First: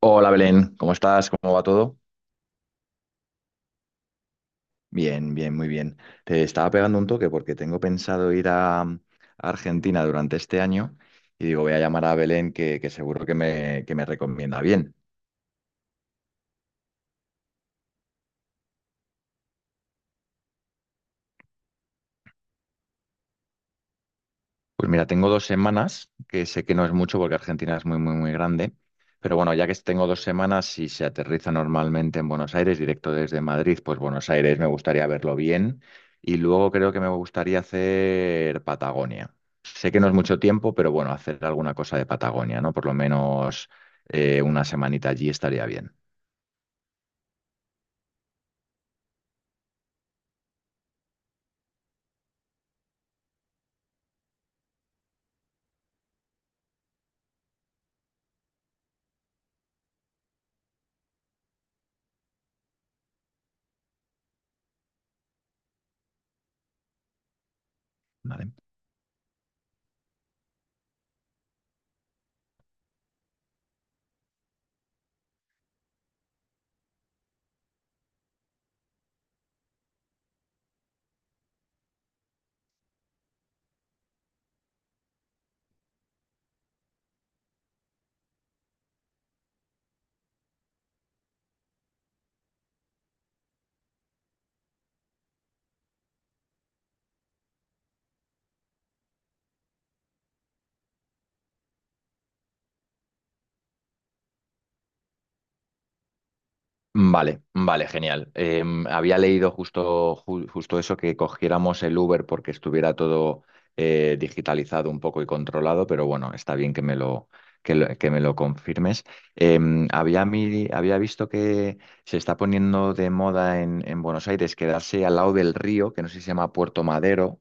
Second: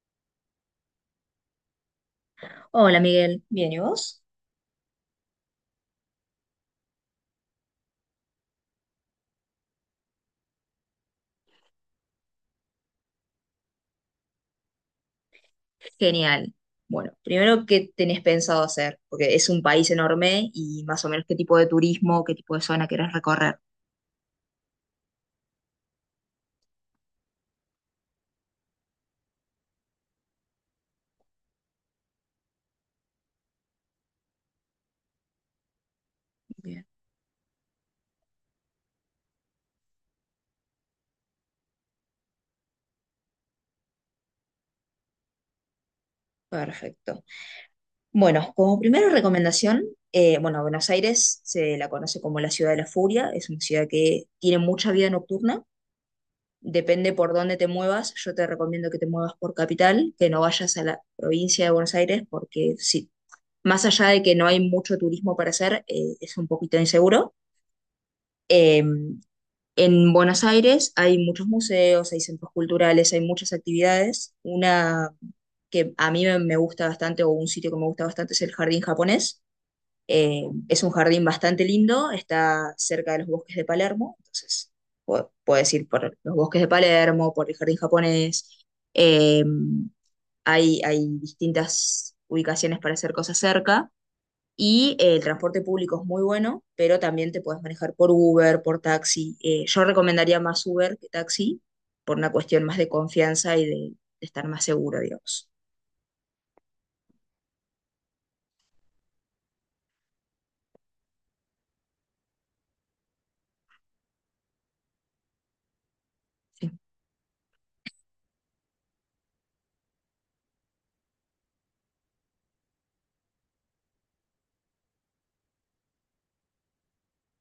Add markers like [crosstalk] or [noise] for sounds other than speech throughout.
Hola Belén, ¿cómo estás? ¿Cómo va todo? Hola Miguel, bien, ¿y vos? Bien, bien, muy bien. Te estaba pegando un toque porque tengo pensado ir a Argentina durante este año y digo, voy a llamar a Belén que seguro que me recomienda bien. Genial. Bueno, primero, ¿qué tenés pensado hacer? Porque es un país enorme y más o menos qué tipo de turismo, qué tipo de zona querés recorrer. Pues mira, tengo 2 semanas, que sé que no es mucho porque Argentina es muy, muy, muy grande, pero bueno, ya que tengo 2 semanas, y se aterriza normalmente en Buenos Aires, directo desde Madrid, pues Buenos Aires me gustaría verlo bien y luego Bien. creo que me gustaría hacer Patagonia. Sé que no es mucho tiempo, pero bueno, hacer alguna cosa de Patagonia, ¿no? Por lo menos una semanita allí estaría bien. Perfecto. Bueno, como primera recomendación, bueno, Buenos Aires se la conoce como la ciudad de la furia, es una ciudad que tiene mucha vida nocturna, depende por dónde te muevas, yo te recomiendo que te muevas por capital, que no vayas a la provincia de Buenos Aires porque sí, más allá de que no hay mucho turismo para hacer, es un poquito inseguro. ¿Vale? Eh, en Buenos Aires hay muchos museos, hay centros culturales, hay muchas actividades. Una que a mí me gusta bastante, o un sitio que me gusta bastante, es el Jardín Japonés. Eh, es un jardín bastante lindo, está cerca de los bosques de Palermo, entonces puedes ir por los bosques de Palermo, por el Jardín Japonés. Eh, hay distintas ubicaciones para hacer cosas cerca. Y el transporte público es muy bueno, pero también te puedes manejar por Uber, por taxi. Yo recomendaría más Uber que taxi por una cuestión más de confianza y de estar más seguro, digamos. Vale, vale, genial. Había leído justo, justo eso, que cogiéramos el Uber porque estuviera todo digitalizado un poco y controlado, pero bueno, está Sí. bien que me lo confirmes. Había visto que se está poniendo de moda en Buenos Aires quedarse al lado del río, que no sé si se llama Puerto Madero,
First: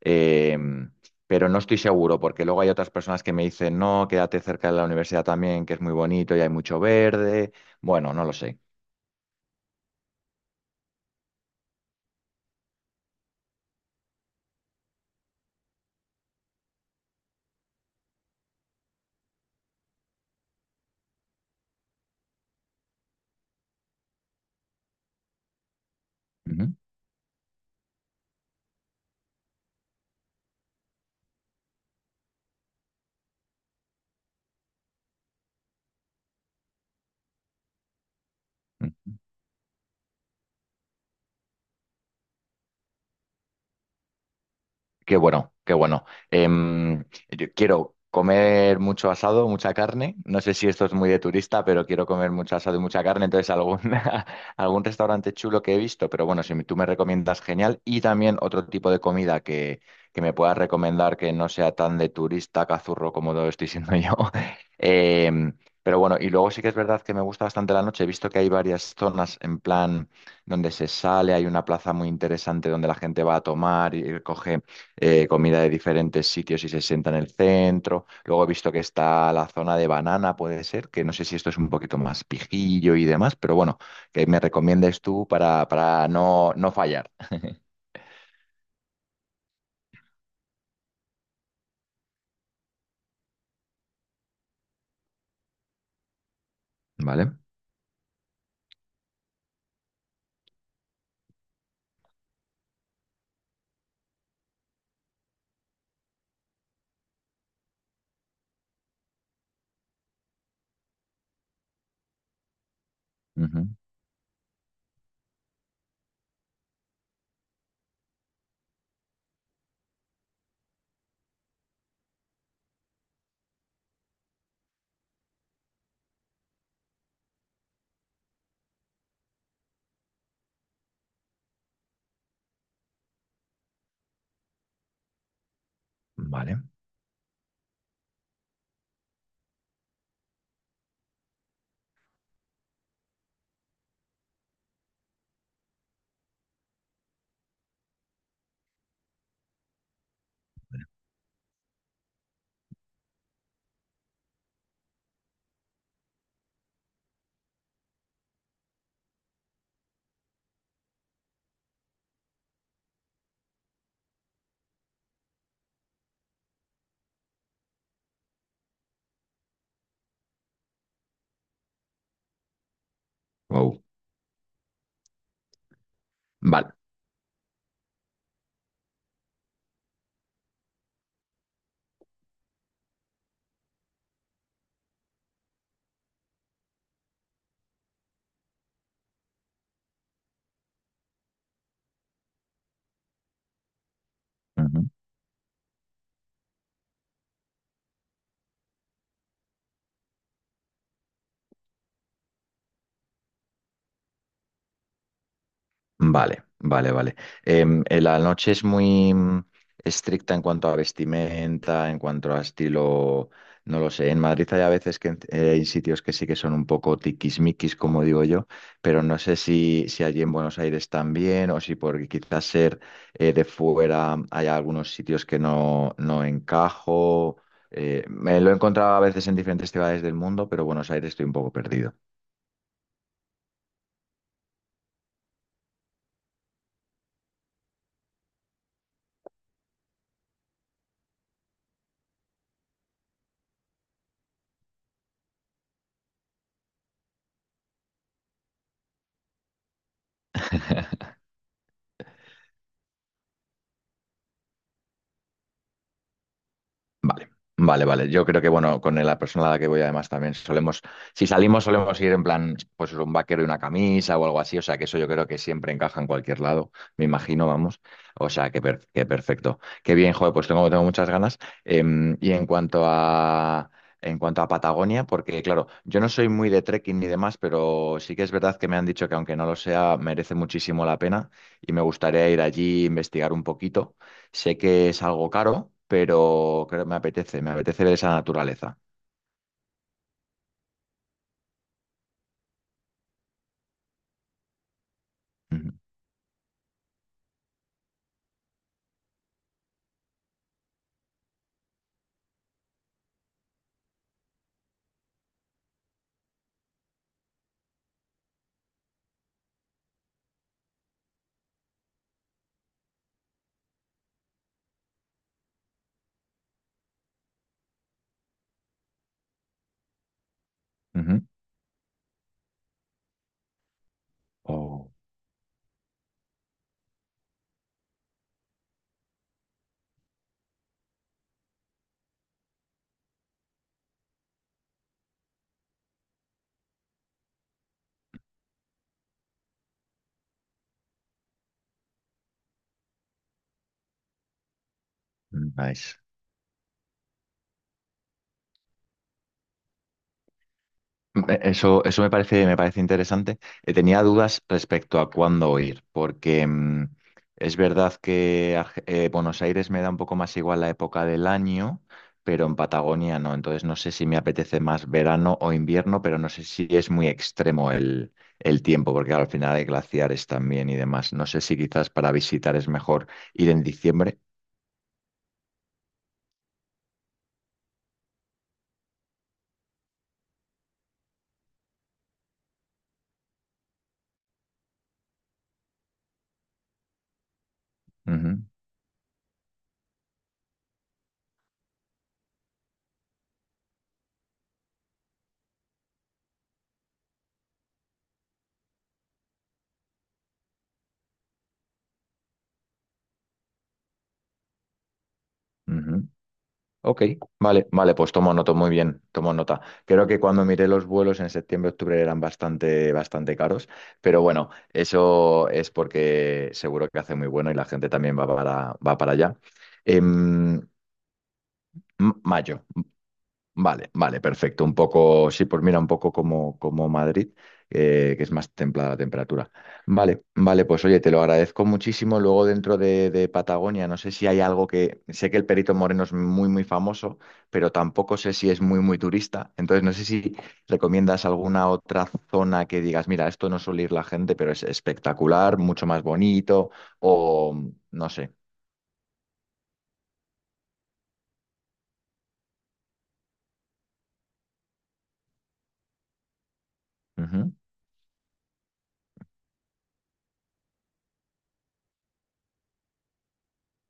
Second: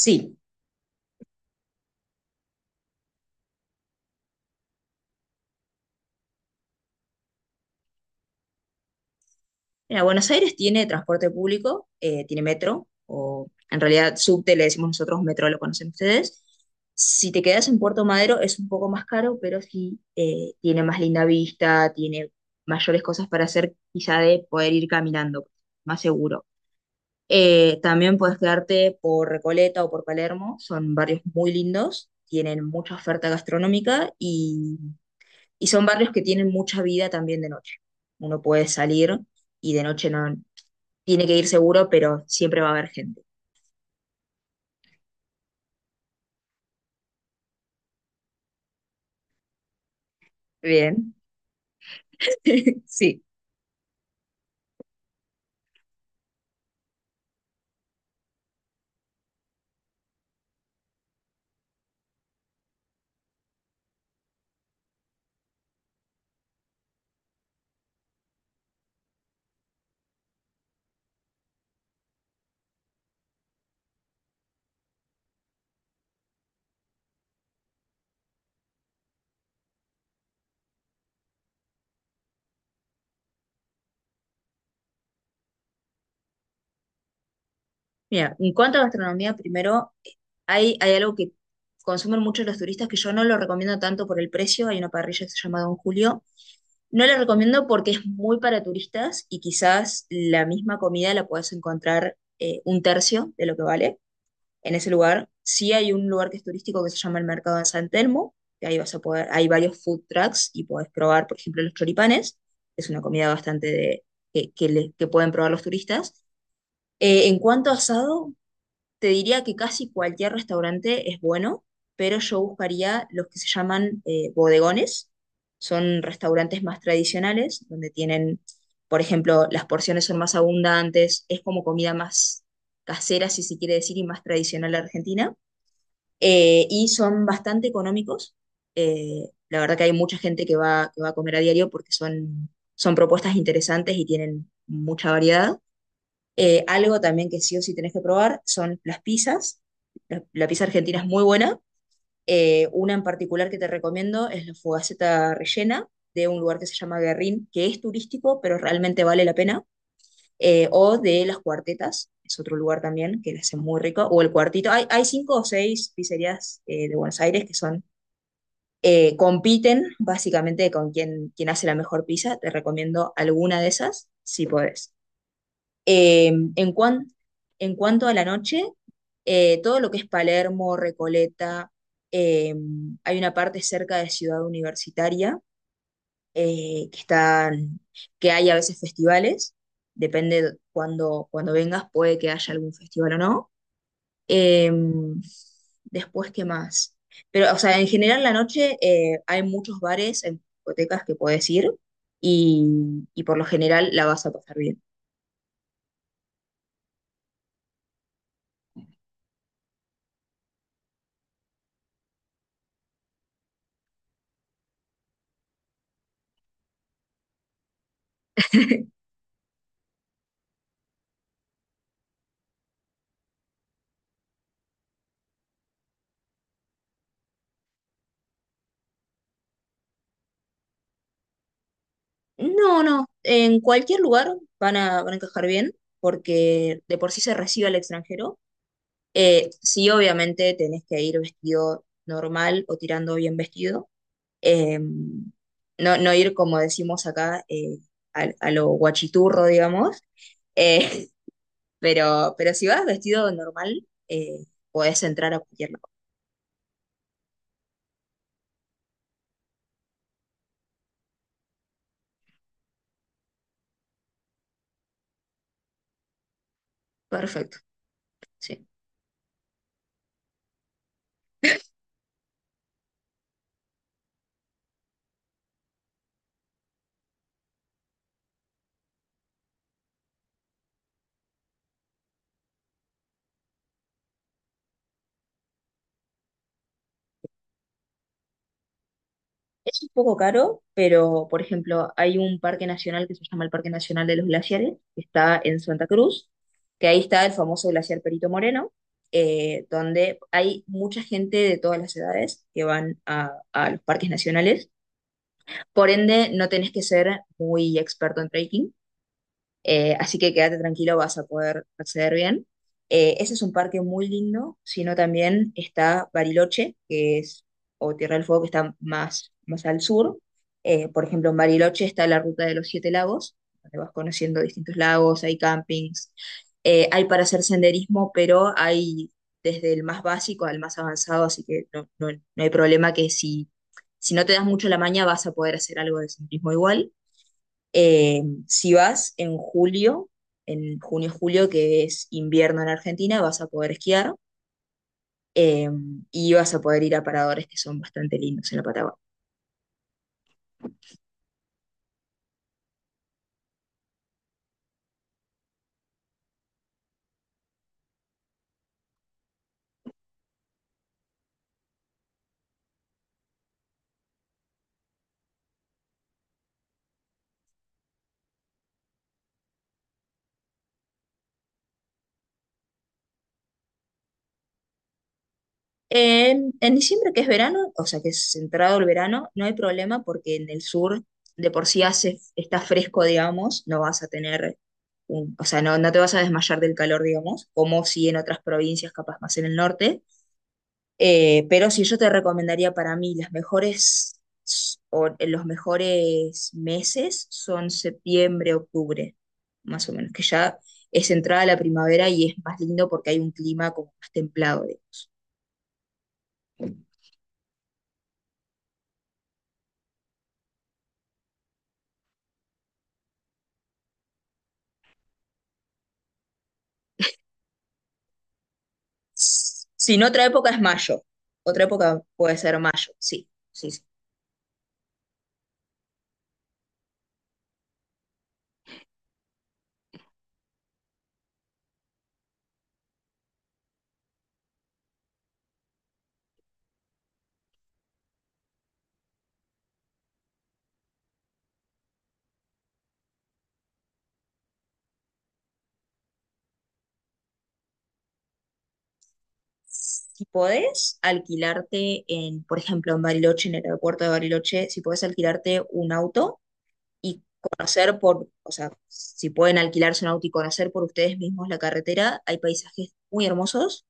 Sí. em, pero no estoy seguro porque luego hay otras personas que me dicen, no, quédate cerca de la universidad también, que es muy bonito y hay mucho verde. Bueno, no lo sé. Mira, Buenos Aires tiene transporte público, tiene metro, o en realidad subte le decimos nosotros, metro lo conocen ustedes. Si te quedas en Puerto Madero es un poco más caro, pero sí tiene más linda vista, tiene mayores cosas para hacer, quizá de poder ir caminando, más seguro. Ujú, ujú. También puedes quedarte por Recoleta o por Palermo, son barrios muy lindos, tienen mucha oferta gastronómica y son barrios que tienen mucha vida también de noche. Uno puede salir y de noche no tiene que ir seguro, pero siempre va a haber gente. Qué bueno, qué bueno. Em, yo quiero comer mucho asado, mucha carne. No sé si esto es muy Bien, de turista, pero quiero comer mucho asado y [laughs] mucha sí. carne. Entonces, algún, [laughs] algún restaurante chulo que he visto, pero bueno, si tú me recomiendas, genial. Y también otro tipo de comida que me puedas recomendar que no sea tan de turista, cazurro como lo estoy siendo yo. [laughs] Em, pero bueno, y luego sí que es verdad que me gusta bastante la noche. He visto que hay varias zonas en plan donde se sale, hay una plaza muy interesante donde la gente va a tomar y coge comida de diferentes sitios y se sienta en el centro. Luego he visto que está la zona de banana, puede ser, que no sé si esto es un poquito más pijillo y demás, pero bueno, que me recomiendes tú para, para no fallar. [laughs] Mira, en cuanto a gastronomía, primero, hay algo que consumen muchos los turistas que yo no lo recomiendo tanto por el precio. Hay una parrilla que se llama Don Julio. No la ¿Vale? recomiendo porque es muy para turistas y quizás la misma comida la puedes encontrar un tercio de lo que vale en ese lugar. Sí hay un lugar que es turístico que se llama el Mercado de San Telmo, que ahí vas a poder, hay varios food trucks y podés probar, por ejemplo, los choripanes. Es una comida bastante Ujú. de, que pueden probar los turistas. En cuanto a asado, te diría que casi cualquier restaurante es bueno, pero yo buscaría los que se llaman bodegones. Son restaurantes más tradicionales, donde tienen, por ejemplo, las porciones son más abundantes, es como comida más casera, si se quiere decir, y más tradicional argentina. Vale. Y son bastante económicos. La verdad que hay mucha gente que va a comer a diario porque son, son propuestas interesantes y tienen mucha variedad. Algo también que sí o sí tenés que probar son las pizzas. La pizza argentina es muy buena. Una en particular que te recomiendo es la fogaceta rellena de un lugar que se llama Guerrín, que es turístico, pero realmente vale la pena. O de las cuartetas, es otro lugar también que la hace muy rico. O el cuartito. Hay cinco o seis pizzerías de Buenos Aires que son compiten básicamente con quien hace la mejor pizza. Te recomiendo alguna de Wow. esas si podés. Eh, en Vale. cuan- en cuanto a la noche, todo lo que es Palermo, Recoleta, eh, hay una parte cerca de Ciudad Universitaria eh, que están, que hay a veces festivales, depende cuando vengas, puede que haya algún festival o no. Eh, después, ¿qué más? Pero, o sea, en general la noche hay muchos bares, en discotecas que puedes ir y por lo general la vas a pasar bien. Vale, vale, vale. La noche es muy estricta en cuanto a vestimenta, en cuanto a estilo, no lo sé. En Madrid hay a veces que hay sitios que sí que son un poco tiquismiquis, como digo yo, [laughs] pero no sé si allí en Buenos Aires también o si por quizás ser de fuera hay algunos sitios que no encajo. Me lo he encontrado a veces en diferentes ciudades del mundo, pero Buenos Aires estoy un poco perdido. No, no, en cualquier lugar van a, van a encajar bien, porque de por sí se recibe al extranjero. Sí, obviamente tenés que ir vestido normal o tirando bien vestido. No, no ir, como decimos acá, a lo guachiturro, digamos. Eh, [laughs] pero si vas vestido normal, podés entrar a cualquier lado. Vale, vale, vale. Yo creo que, bueno, con la persona a la que voy además también solemos, si salimos solemos ir en plan, pues un vaquero y una camisa o algo así, o sea que eso yo creo que siempre encaja en cualquier lado, me imagino, Perfecto, vamos. O sea que, sí. Que perfecto. Qué bien, joder, pues tengo muchas ganas. Y en cuanto a... En cuanto a Patagonia, porque claro, yo no soy muy de trekking ni demás, pero sí que es verdad que me han dicho que aunque no lo sea, merece muchísimo la pena y me gustaría ir allí, investigar un poquito. Sé que es algo caro, pero creo que me apetece ver esa naturaleza. Es un poco caro, pero por ejemplo, hay un parque nacional que se llama el Parque Nacional de los Glaciares, que está en Ujú, Santa Cruz, que ahí está el famoso glaciar Perito Moreno, donde hay mucha gente de todas las edades que van a los parques nacionales. Por ende, no tenés que ser muy experto en trekking, así que quédate tranquilo, vas a poder acceder bien. Ese es un parque muy lindo, sino también está Bariloche, que es, o Tierra del Fuego, que está más, más al sur. Por ujú. ejemplo, en Bariloche está la ruta de los 7 lagos, donde vas conociendo distintos Oh, lagos, hay campings, hay para hacer senderismo, pero hay desde el más básico al más avanzado, así que no, no hay problema que si, si no te das mucho la maña vas a poder hacer algo de senderismo igual. Eh, si vas en julio, en junio-julio, que es invierno en Argentina, vas a poder esquiar eh, nice. y vas a poder ir a paradores que son bastante lindos en la Patagonia. Eso me parece interesante. Tenía dudas respecto a cuándo ir, porque es verdad que Buenos Aires me da un poco más igual la época del año, pero en Patagonia no. Entonces no sé si me apetece más verano o invierno, pero no sé si es muy extremo el tiempo, porque claro, al final hay glaciares también y demás. No sé si quizás para visitar es mejor ir en diciembre. En diciembre, que es verano, o sea que es entrado el verano, no hay problema porque en el sur de por sí hace, está fresco, digamos, no vas a tener, o sea, no, no te vas a desmayar del calor, digamos, como si en Ujú, otras provincias, capaz más en el norte. Pero si yo te recomendaría para mí las mejores s- o los mejores meses son septiembre, octubre, más o menos, que ya es entrada la primavera y es más lindo porque hay un clima como más templado, digamos. ujú. Ok, vale, vale, pues tomo nota, muy bien, tomo nota. Creo que cuando miré los vuelos en septiembre, octubre eran bastante, bastante caros, pero bueno, eso es porque seguro que hace muy bueno y la gente también va para allá. Si no, otra época es Em, mayo. Otra época puede ser Mayo. mayo, sí, sí, sí. Vale, vale, perfecto. Un poco, sí, pues mira, un poco como Madrid, que es más templada la temperatura. Vale, vale, pues oye, te lo agradezco muchísimo. Luego dentro de Patagonia, no sé si hay algo que, sé que el Perito Moreno es muy, muy famoso, pero tampoco sé si es muy, muy turista. Entonces, no sé si recomiendas alguna otra zona que digas, mira, esto no suele ir la gente, pero es espectacular, mucho más bonito, o no sé. Si podés alquilarte en, por ejemplo, en Bariloche, en el aeropuerto de Bariloche, si podés alquilarte un auto y conocer por, o sea, si pueden alquilarse un auto y conocer por ustedes mismos la carretera, hay paisajes muy hermosos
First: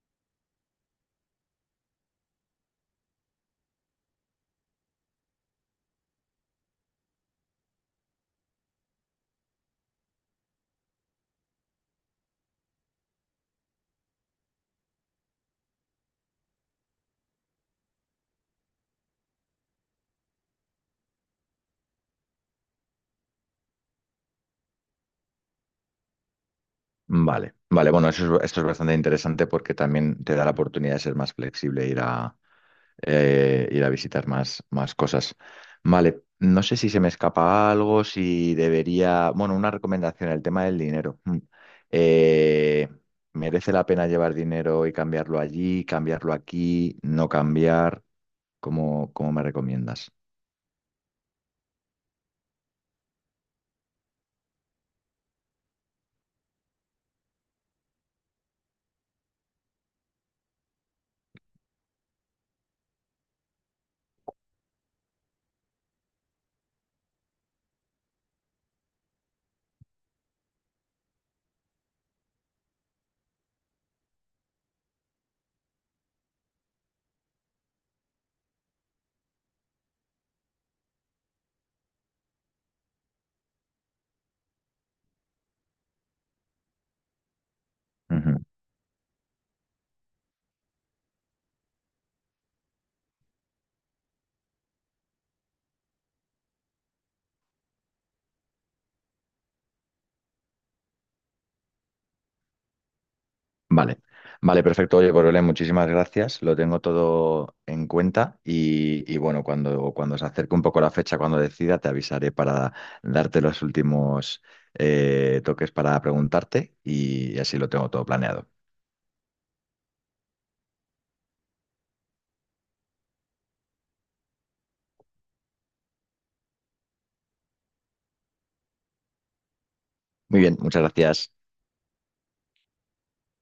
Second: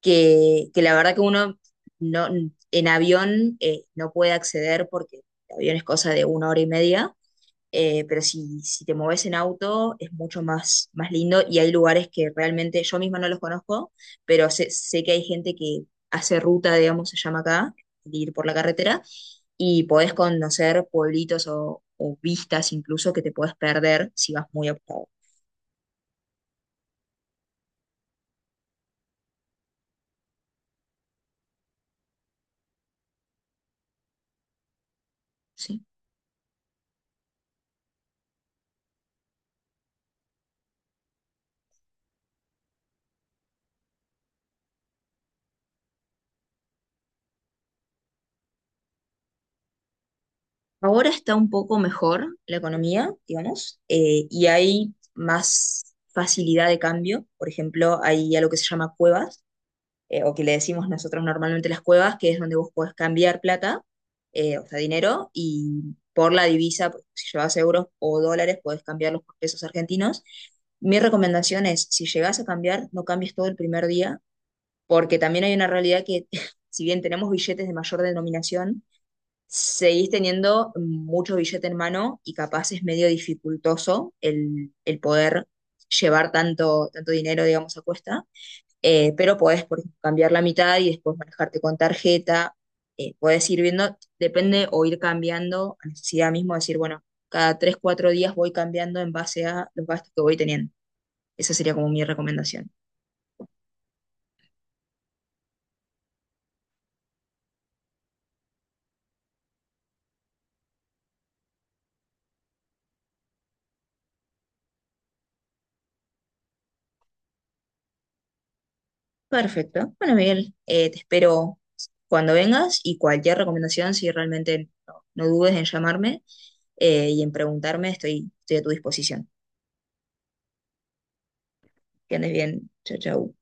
que la verdad que uno no, en avión no puede acceder porque el avión es cosa de 1 hora y media, pero si, si te mueves en auto es mucho más, más lindo y hay lugares que realmente yo misma no los conozco, pero sé, sé que hay gente que hace ruta, digamos, se llama acá, de ir por la carretera y podés conocer pueblitos o vistas incluso que te puedes perder si vas muy apurado, Vale, vale, bueno, eso es, esto es bastante interesante porque también te da la oportunidad de ser más flexible, e ir a visitar más cosas. ¿sí? Vale, no sé si se me escapa algo, si debería, bueno, una recomendación, el tema del dinero. Mm. Eh, ¿Merece la pena llevar dinero y cambiarlo allí, cambiarlo aquí, no cambiar? ¿Cómo me recomiendas? Ahora está un poco mejor la economía, digamos, y hay más facilidad de cambio. Por ejemplo, hay algo que se llama cuevas, o que le decimos nosotros normalmente las cuevas, que es donde vos podés cambiar plata, o sea, dinero, y por la divisa, pues, si llevas euros o dólares, podés cambiarlos por pesos argentinos. Mi recomendación es, si llegás a cambiar, no cambies todo el primer día, porque también hay una realidad que, [laughs] si bien tenemos billetes de mayor denominación, seguís teniendo mucho billete en mano y capaz es medio dificultoso el poder llevar tanto, tanto dinero, digamos, a cuesta pero podés, por ejemplo, cambiar la mitad y después manejarte con tarjeta. Podés ir viendo, depende o ir cambiando a necesidad mismo, decir, bueno, cada 3 o 4 días voy cambiando en base a los gastos que voy teniendo. Esa sería como mi recomendación. Vale, vale, perfecto. Oye, pues Belén, muchísimas gracias. Lo tengo todo en cuenta y bueno, cuando se acerque un poco la fecha, cuando decida, te avisaré para darte los últimos toques para preguntarte y así lo tengo todo planeado. Perfecto. Bueno, Miguel, te espero cuando vengas y cualquier recomendación, si realmente no, no dudes en llamarme y en preguntarme, estoy, estoy a tu disposición. Muy bien, muchas gracias. Que andes bien. Chao, chao.